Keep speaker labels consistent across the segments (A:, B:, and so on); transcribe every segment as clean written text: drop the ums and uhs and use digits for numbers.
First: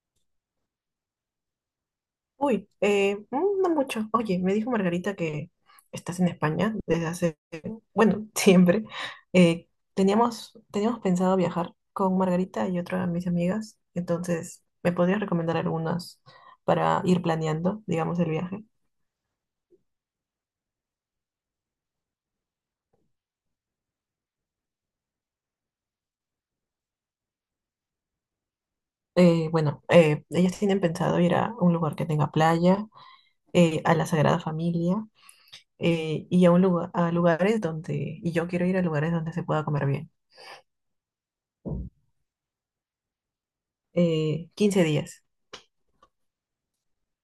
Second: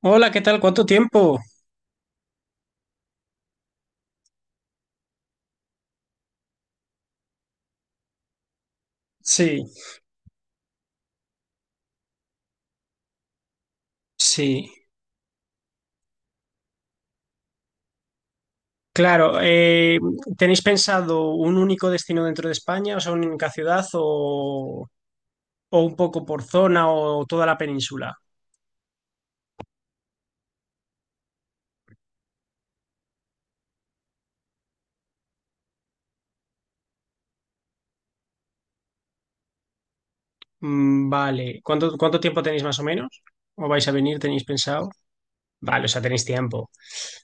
A: Hola, ¿qué tal? ¿Cuánto tiempo?
B: No mucho. Oye, me dijo Margarita que estás en España desde hace, bueno, siempre.
A: Sí,
B: Eh, teníamos pensado viajar con Margarita y otra de mis amigas, entonces,
A: sí.
B: ¿me podrías recomendar algunas para ir planeando, digamos, el viaje?
A: Claro, ¿tenéis pensado un único destino dentro de España, o sea, una única ciudad o un poco por zona o toda la península?
B: Bueno, Ellas tienen pensado ir a un lugar que tenga playa, a la Sagrada Familia a lugares y yo quiero ir a lugares donde se pueda comer bien.
A: Mm, vale, ¿cuánto tiempo tenéis más o menos? ¿O vais a venir? ¿Tenéis
B: 15
A: pensado?
B: días.
A: Vale, o sea, tenéis tiempo.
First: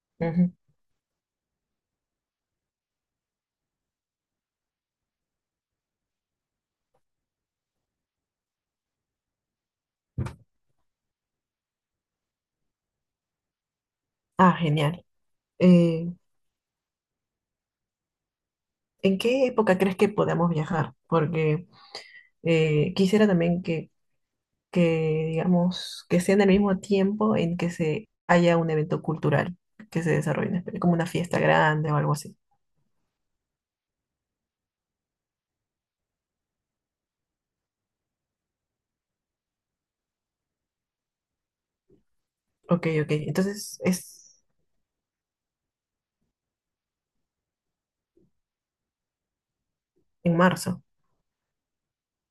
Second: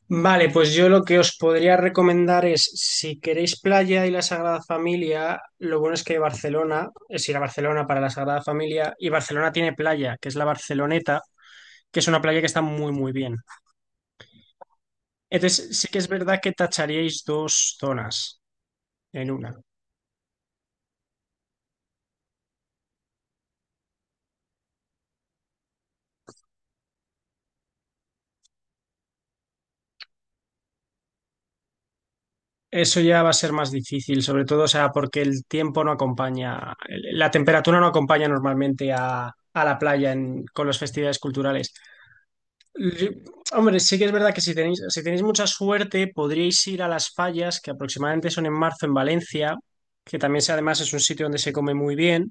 A: Vale,
B: Ujú.
A: pues yo lo que os podría recomendar es, si queréis playa y la Sagrada Familia, lo bueno es que Barcelona, es ir a Barcelona para la Sagrada Familia, y Barcelona tiene playa, que es la Barceloneta, que es una playa que está muy, muy bien.
B: Ah, genial.
A: Entonces, sí que
B: Eh,
A: es verdad que tacharíais dos zonas
B: ¿En
A: en
B: qué
A: una.
B: época crees que podamos viajar? Porque quisiera también que, digamos, que sea en el mismo tiempo en que se haya un evento cultural que se desarrolle, como una fiesta grande o algo así.
A: Eso ya va a ser más difícil, sobre todo, o sea, porque el tiempo no acompaña, la temperatura no acompaña normalmente a la playa con las festividades culturales.
B: Ok,
A: Yo-
B: ok. Entonces
A: Hombre, sí que es verdad
B: es
A: que si tenéis mucha suerte, podríais ir a las Fallas, que aproximadamente son en marzo en Valencia, que
B: en
A: también además
B: marzo.
A: es un sitio donde se come muy bien.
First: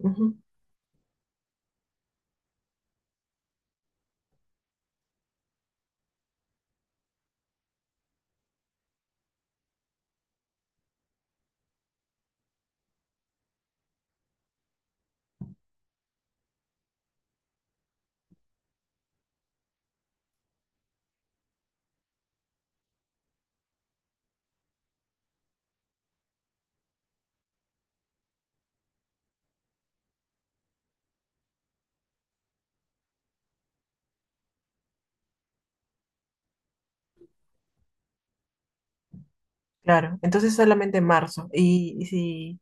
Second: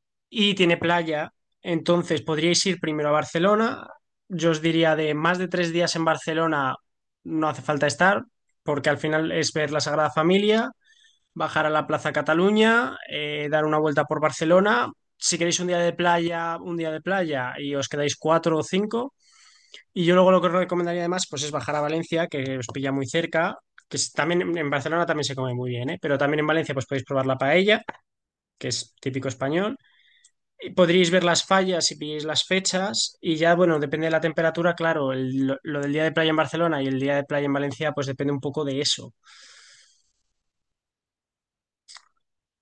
B: Ujú.
A: Y tiene playa. Entonces podríais ir primero a Barcelona. Yo os diría de más de 3 días en Barcelona no hace falta estar, porque al final es ver la Sagrada Familia, bajar a la Plaza Cataluña, dar una vuelta por Barcelona. Si queréis un día de playa, un día de playa y os quedáis cuatro o cinco. Y yo luego lo que os recomendaría además pues es bajar a Valencia, que os pilla muy cerca, también en Barcelona también se come muy bien, ¿eh? Pero también en Valencia pues podéis probar la paella, que es típico español y podríais ver las fallas y pilláis las fechas y ya, bueno, depende de la temperatura, claro, lo del día de playa en Barcelona y el día de playa en Valencia, pues depende un poco de eso.
B: Claro, entonces solamente en marzo. Y si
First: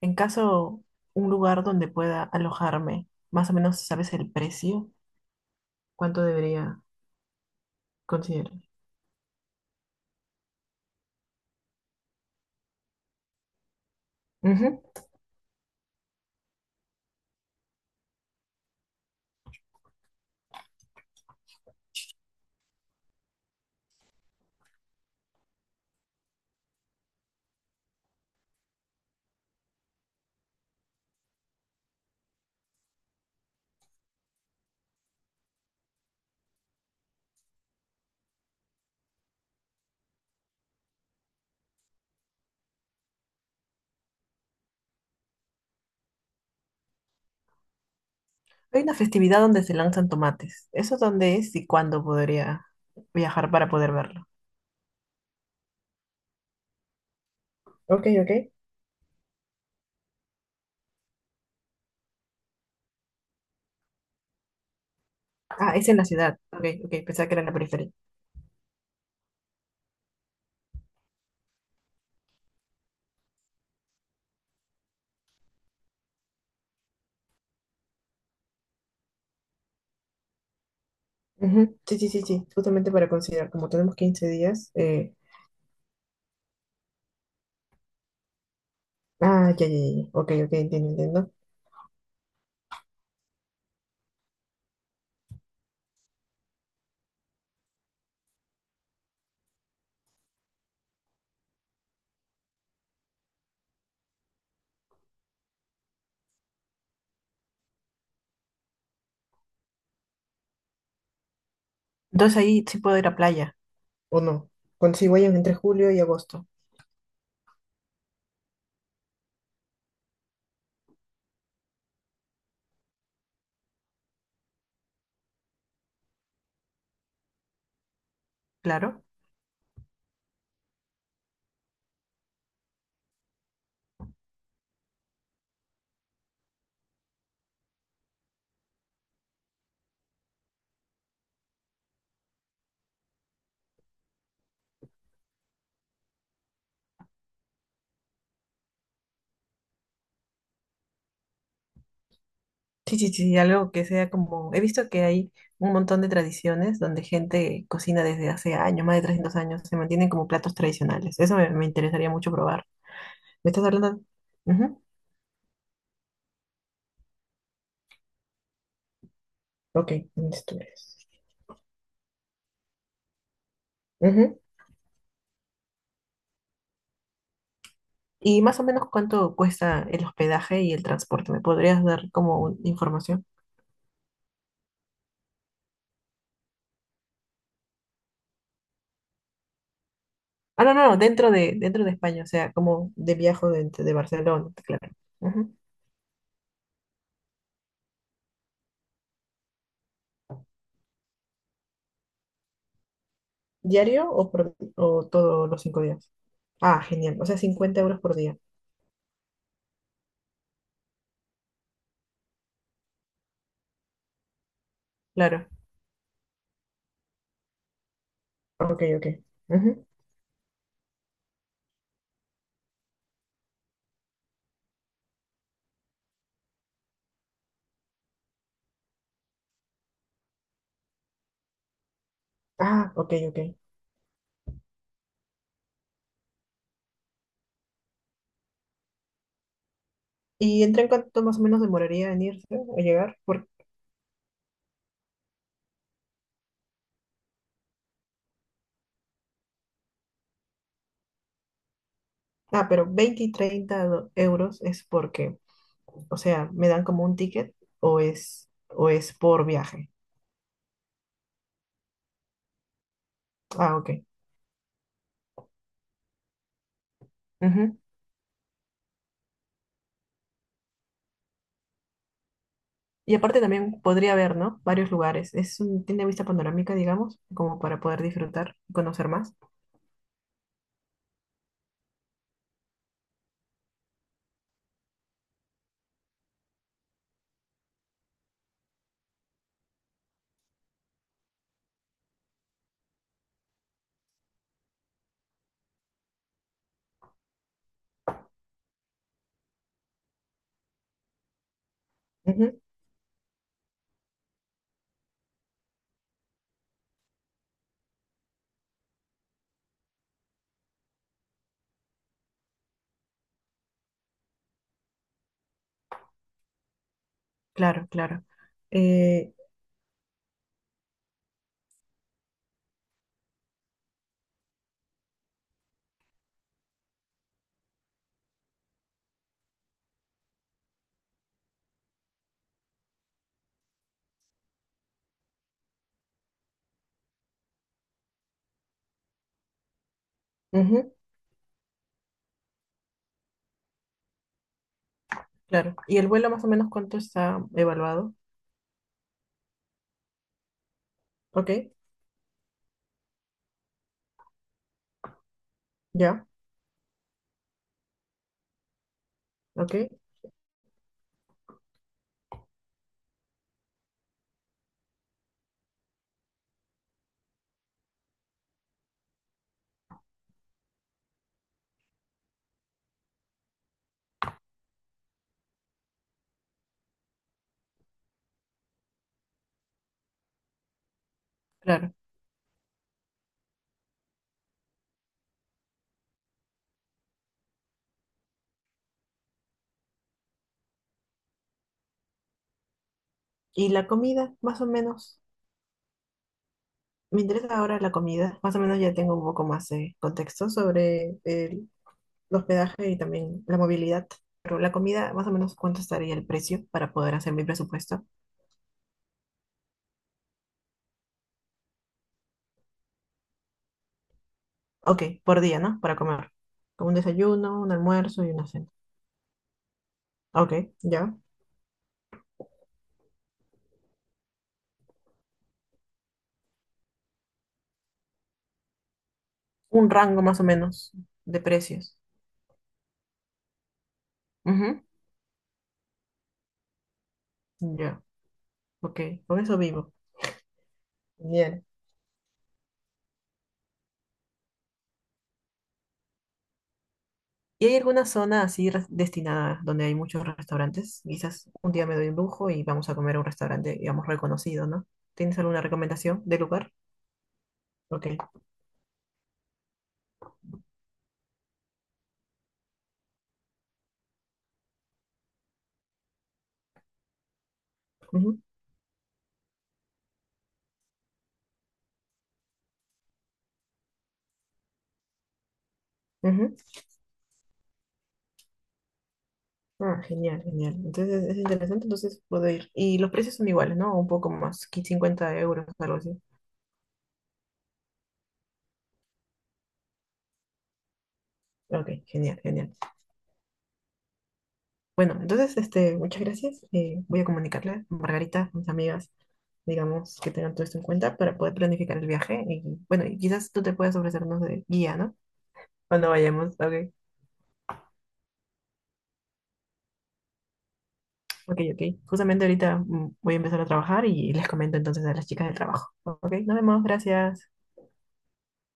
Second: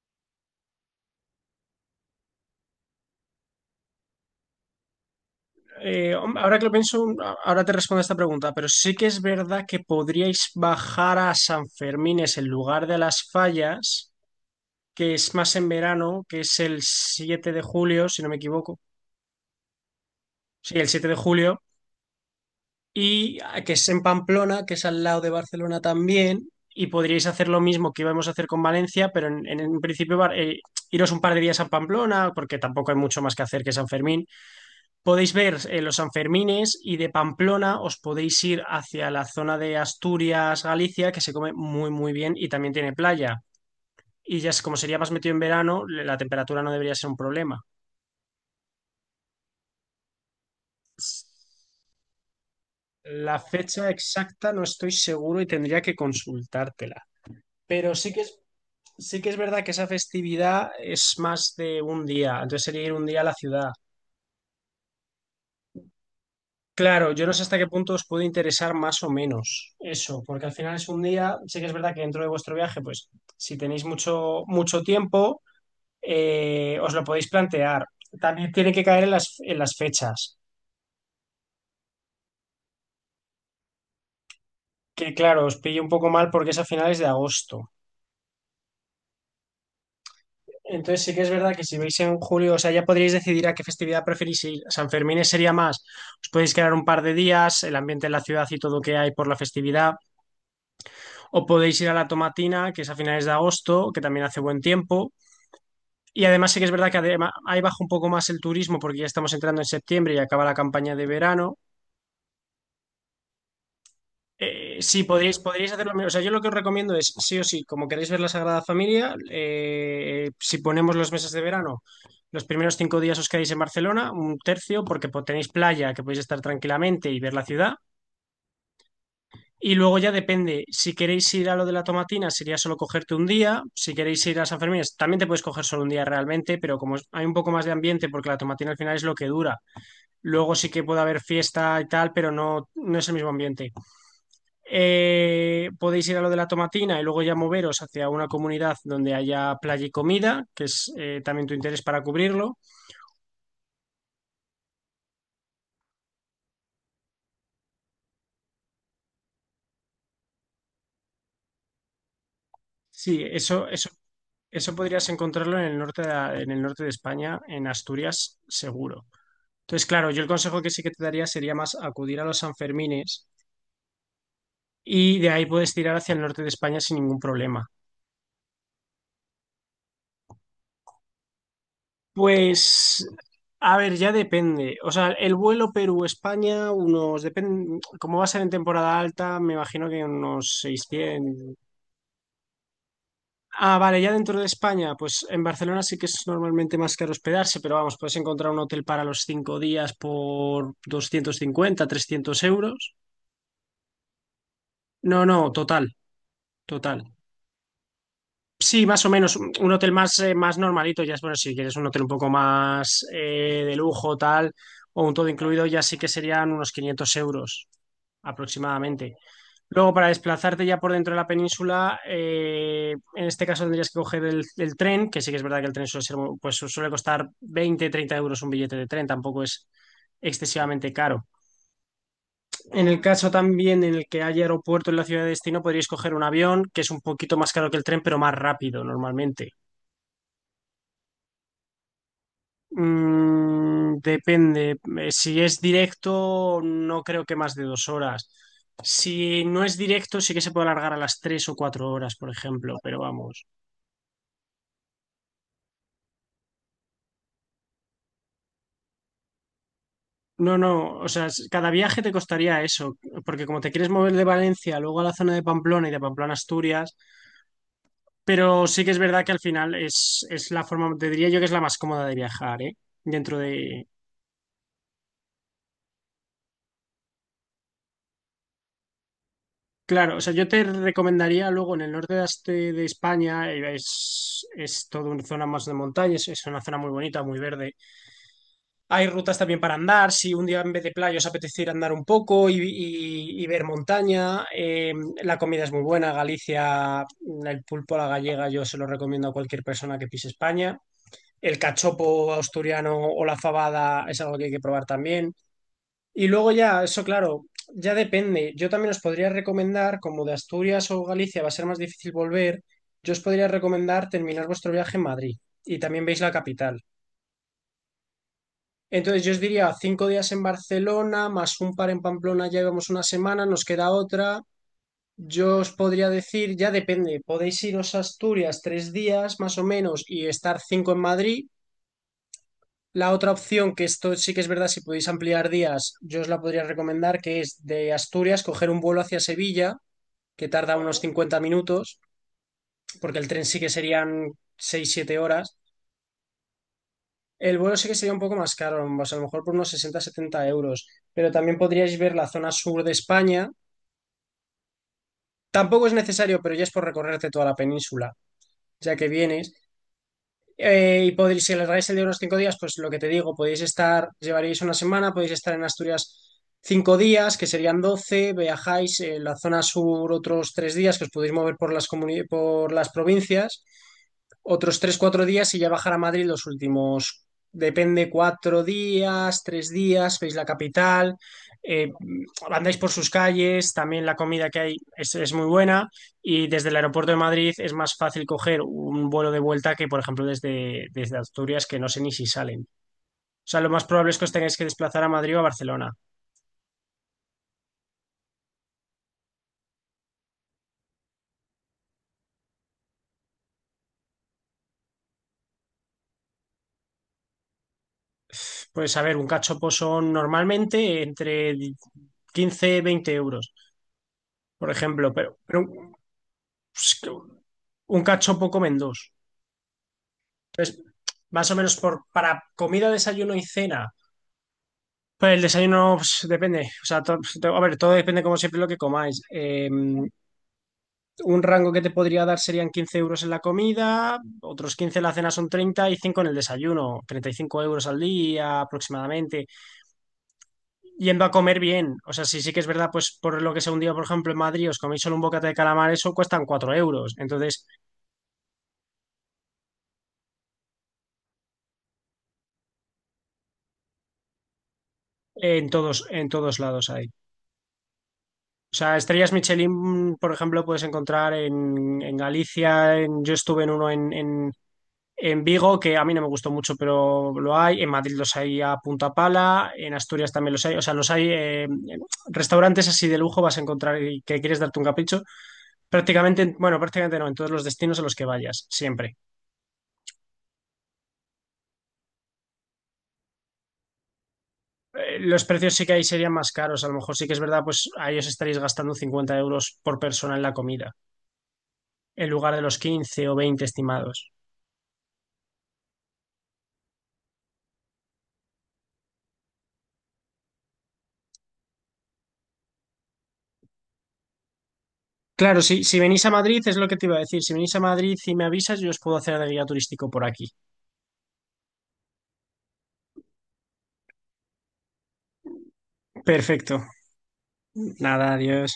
B: En caso, Un lugar donde pueda alojarme, más o menos sabes el precio, cuánto
A: Ahora que lo
B: debería
A: pienso, ahora te respondo a esta pregunta,
B: considerar.
A: pero sí que es verdad que podríais bajar a San Fermines en lugar de las fallas,
B: Ujú.
A: que es más en verano, que es el 7 de julio, si no me equivoco. Sí, el 7 de julio. Y que es en Pamplona, que es al lado de Barcelona también, y podríais hacer lo mismo que íbamos a hacer con Valencia, pero iros un par de días a Pamplona, porque tampoco hay mucho más que hacer que San Fermín. Podéis ver los Sanfermines y de Pamplona os podéis ir hacia la zona de Asturias, Galicia, que se come muy, muy bien y también tiene playa. Y ya como sería más metido en verano, la temperatura no debería ser un problema.
B: Hay una festividad donde se lanzan tomates. ¿Eso dónde es y cuándo podría
A: La
B: viajar para
A: fecha
B: poder verlo?
A: exacta no estoy seguro y tendría que consultártela. Pero
B: Ok,
A: sí que es
B: ok.
A: Sí que es verdad que esa festividad es más de un día, entonces sería ir un día a la ciudad.
B: Ah, es en la ciudad. Ok, ok,
A: Claro, yo
B: pensaba
A: no
B: que
A: sé
B: era en la
A: hasta qué
B: periferia.
A: punto os puede interesar más o menos eso, porque al final es un día, sí que es verdad que dentro de vuestro viaje, pues si tenéis mucho, mucho tiempo, os lo podéis plantear. También tiene que caer en las fechas,
B: Ujú. Sí, sí, sí, sí, justamente para considerar, como tenemos 15 días,
A: que claro, os pille un poco mal porque es a finales de agosto.
B: ah, ya, ya, ya, ya, ok, ok, entiendo,
A: Entonces sí que es
B: entiendo.
A: verdad que si veis en julio, o sea, ya podríais decidir a qué festividad preferís ir. San Fermín sería más, os podéis quedar un par de días, el ambiente en la ciudad y todo que hay por la festividad, o podéis ir a la Tomatina, que es a finales de agosto, que también hace buen tiempo. Y además sí que es verdad que ahí baja un poco más el turismo porque ya estamos entrando en septiembre y acaba la campaña de verano.
B: Entonces ahí sí puedo ir a playa, o no,
A: Eh,
B: con
A: sí,
B: si voy
A: podríais,
B: entre
A: podríais
B: julio
A: hacerlo.
B: y
A: O sea, yo lo
B: agosto,
A: que os recomiendo es, sí o sí, como queréis ver la Sagrada Familia, si ponemos los meses de verano, los primeros 5 días os quedáis en Barcelona, un tercio, porque tenéis playa, que podéis estar tranquilamente y ver la ciudad.
B: claro.
A: Y luego ya depende, si queréis ir a lo de la Tomatina, sería solo cogerte un día. Si queréis ir a San Fermín, también te puedes coger solo un día realmente, pero como hay un poco más de ambiente, porque la Tomatina al final es lo que dura. Luego sí que puede haber fiesta y tal, pero no, no es el mismo ambiente. Podéis ir a lo de la tomatina y luego ya moveros hacia una comunidad donde haya playa y comida, que es también tu interés para cubrirlo.
B: Sí, sí, sí, algo que sea como... He visto que hay un montón de tradiciones donde gente cocina desde hace años, más de 300 años, se mantienen como platos tradicionales. Eso me interesaría mucho probar.
A: Sí,
B: ¿Me estás
A: eso, eso,
B: hablando?
A: eso
B: Ujú.
A: podrías encontrarlo en el norte en el norte de España, en Asturias, seguro. Entonces,
B: Ok,
A: claro, yo el
B: entonces tú
A: consejo que sí que
B: eres.
A: te daría sería más acudir a los Sanfermines
B: Ujú.
A: y de ahí puedes tirar hacia el norte de España sin ningún problema.
B: ¿Y más o menos cuánto cuesta el hospedaje y el transporte? ¿Me podrías dar como
A: Pues,
B: información?
A: a ver, ya depende. O sea, el vuelo Perú-España, unos, depende, como va a ser en temporada alta, me imagino que unos
B: Ah, no, no, no,
A: 600.
B: dentro de España, o sea, como de viaje
A: Ah,
B: de
A: vale, ya dentro de
B: Barcelona, claro.
A: España, pues en
B: Ujú.
A: Barcelona sí que es normalmente más caro hospedarse, pero vamos, puedes encontrar un hotel para los 5 días por 250, 300 euros.
B: ¿Diario o, o
A: No,
B: todos
A: no,
B: los cinco
A: total,
B: días? Ah,
A: total.
B: genial, o sea, 50 euros por día,
A: Sí, más o menos. Un hotel más, más normalito, ya es bueno, si quieres un hotel un poco más de lujo, tal, o un todo
B: claro.
A: incluido, ya sí que serían unos 500 euros
B: Ok, ok.
A: aproximadamente.
B: Ujú.
A: Luego, para desplazarte ya por dentro de la península, en este caso tendrías que coger el tren, que sí que es verdad que el tren suele ser, suele costar 20, 30 euros un billete de tren, tampoco es excesivamente caro. En
B: Ah,
A: el
B: ok,
A: caso
B: ok.
A: también en el que haya aeropuerto en la ciudad de destino, podrías coger un avión, que es un poquito más caro que el tren, pero más rápido normalmente.
B: ¿Y en tren cuánto más o menos demoraría en irse o llegar? Por...
A: Depende. Si es directo, no creo que más de 2 horas. Si no es directo, sí que se puede alargar a las 3 o 4 horas, por
B: Ah,
A: ejemplo,
B: pero
A: pero
B: 20 y
A: vamos.
B: 30 euros es porque, o sea, me dan como un ticket o es por viaje.
A: No, no, o sea, cada viaje te costaría eso, porque como te
B: Ah,
A: quieres
B: ok.
A: mover de Valencia, luego a la zona de Pamplona y de Pamplona a Asturias,
B: Ujú.
A: pero sí que es verdad que al final es, la forma, te diría yo que es la más cómoda de viajar, ¿eh?
B: Y
A: Dentro
B: aparte también
A: de,
B: podría ver, ¿no? Varios lugares. Es un, tiene vista panorámica, digamos, como para poder disfrutar y conocer más.
A: Claro, o sea, yo te recomendaría luego en el norte de España, es toda una zona más de montaña, es una zona muy bonita, muy verde. Hay rutas también para andar, si un día en vez de playa os apetece ir a andar un poco y ver montaña, la comida es muy buena, Galicia, el pulpo a la gallega yo se lo recomiendo a cualquier persona que pise España. El cachopo
B: Ujú.
A: asturiano o la fabada es algo que hay que probar también. Y luego ya, eso claro, ya depende. Yo también os podría recomendar, como de Asturias o Galicia va a ser más difícil volver, yo os podría recomendar terminar vuestro viaje en Madrid y también veis la capital.
B: Claro, claro.
A: Entonces yo
B: Eh,
A: os diría 5 días en Barcelona, más un par en Pamplona, ya llevamos una semana, nos queda otra. Yo os podría decir, ya depende, podéis iros a Asturias 3 días más o menos y estar cinco en Madrid. La otra opción, que esto sí que es verdad, si podéis ampliar días, yo os la podría recomendar, que es de Asturias coger un vuelo hacia Sevilla, que tarda
B: ujú.
A: unos 50 minutos, porque el tren sí que serían seis siete horas.
B: Claro. ¿Y el vuelo más o menos cuánto está
A: El vuelo sí que sería
B: evaluado?
A: un poco más caro, pues a lo mejor por unos 60, 70 euros, pero
B: Ok,
A: también podríais ver la zona sur de España. Tampoco es
B: ya,
A: necesario, pero ya es por recorrerte toda la península, ya que vienes.
B: ok,
A: Y podéis, si alargáis el de unos 5 días, pues lo que te digo, podéis estar, llevaréis una semana, podéis estar en Asturias 5 días, que serían doce, viajáis en la zona sur otros 3 días, que os podéis mover por por las provincias, otros 3, 4 días y ya bajar a Madrid los últimos, depende, 4 días, 3 días, veis la capital, eh,
B: claro.
A: andáis por sus calles, también la comida que hay es muy buena. Y desde el aeropuerto de Madrid es más fácil coger un vuelo de vuelta que, por ejemplo, desde Asturias, que no sé ni si salen. O sea, lo
B: Y
A: más
B: la
A: probable es que os
B: comida,
A: tengáis
B: más
A: que
B: o
A: desplazar a
B: menos.
A: Madrid o a Barcelona.
B: Me interesa ahora la comida. Más o menos ya tengo un poco más de contexto sobre el hospedaje y también la movilidad. Pero la comida, más o menos, ¿cuánto estaría el precio para poder hacer mi presupuesto?
A: Pues a ver, un cachopo son normalmente entre 15, 20 euros, por
B: Ok,
A: ejemplo, pero,
B: por día,
A: pero
B: ¿no? Para comer. Como un
A: pues, que
B: desayuno, un
A: un
B: almuerzo y una
A: cachopo
B: cena.
A: comen dos.
B: Ok,
A: Entonces,
B: ya.
A: más o menos por, para comida, desayuno y cena. Pues el desayuno pues, depende. O sea, a ver, todo depende como siempre lo que comáis.
B: Un rango más o menos de
A: Un rango que te
B: precios.
A: podría dar serían 15 euros en la comida, otros 15 en la cena son 35 en el desayuno, treinta y cinco
B: Ujú,
A: euros al
B: ya,
A: día
B: ok. Con
A: aproximadamente,
B: eso vivo.
A: yendo a comer
B: Bien.
A: bien. O sea, sí, sí que es verdad, pues por lo que sea un día, por ejemplo, en Madrid os coméis solo un bocata de calamar, eso cuestan 4 euros. Entonces,
B: ¿Y hay alguna zona así destinada donde hay muchos restaurantes? Quizás un día me doy un lujo y vamos a comer a un restaurante, digamos, reconocido, ¿no? ¿Tienes alguna
A: en todos,
B: recomendación
A: en
B: de
A: todos
B: lugar?
A: lados hay.
B: Ok.
A: O sea, estrellas Michelin, por ejemplo, puedes encontrar en Galicia, yo estuve en uno en Vigo, que a mí no me gustó mucho, pero lo hay. En Madrid los
B: Ujú,
A: hay a punta pala. En Asturias también los hay. O sea, los hay. Restaurantes así de lujo vas a encontrar y que quieres darte un capricho. Prácticamente,
B: ujú.
A: bueno, prácticamente no, en todos los destinos a los que vayas, siempre.
B: Ah, genial, genial. Entonces es interesante, entonces puedo ir. Y los precios son iguales, ¿no? Un poco más, 50
A: Los
B: euros,
A: precios sí que
B: algo
A: ahí
B: así.
A: serían más caros. A lo mejor sí que es verdad, pues ahí os estaréis gastando 50 euros por persona en la comida,
B: Ok,
A: en
B: genial,
A: lugar de
B: genial.
A: los 15 o 20 estimados.
B: Bueno, entonces, este, muchas gracias. Voy a comunicarle a Margarita, mis amigas, digamos, que tengan todo esto en cuenta para poder planificar el viaje. Y bueno, y quizás tú te puedas ofrecernos de guía, ¿no?
A: Claro, sí, si
B: Cuando
A: venís a
B: vayamos,
A: Madrid, es lo
B: ok,
A: que te iba a decir. Si venís a Madrid y me avisas, yo os puedo hacer de guía turístico por aquí.
B: ok, ok. Justamente ahorita voy a empezar a trabajar y les comento entonces a las chicas del trabajo. Ok, nos
A: Perfecto.
B: vemos, gracias.
A: Nada, adiós.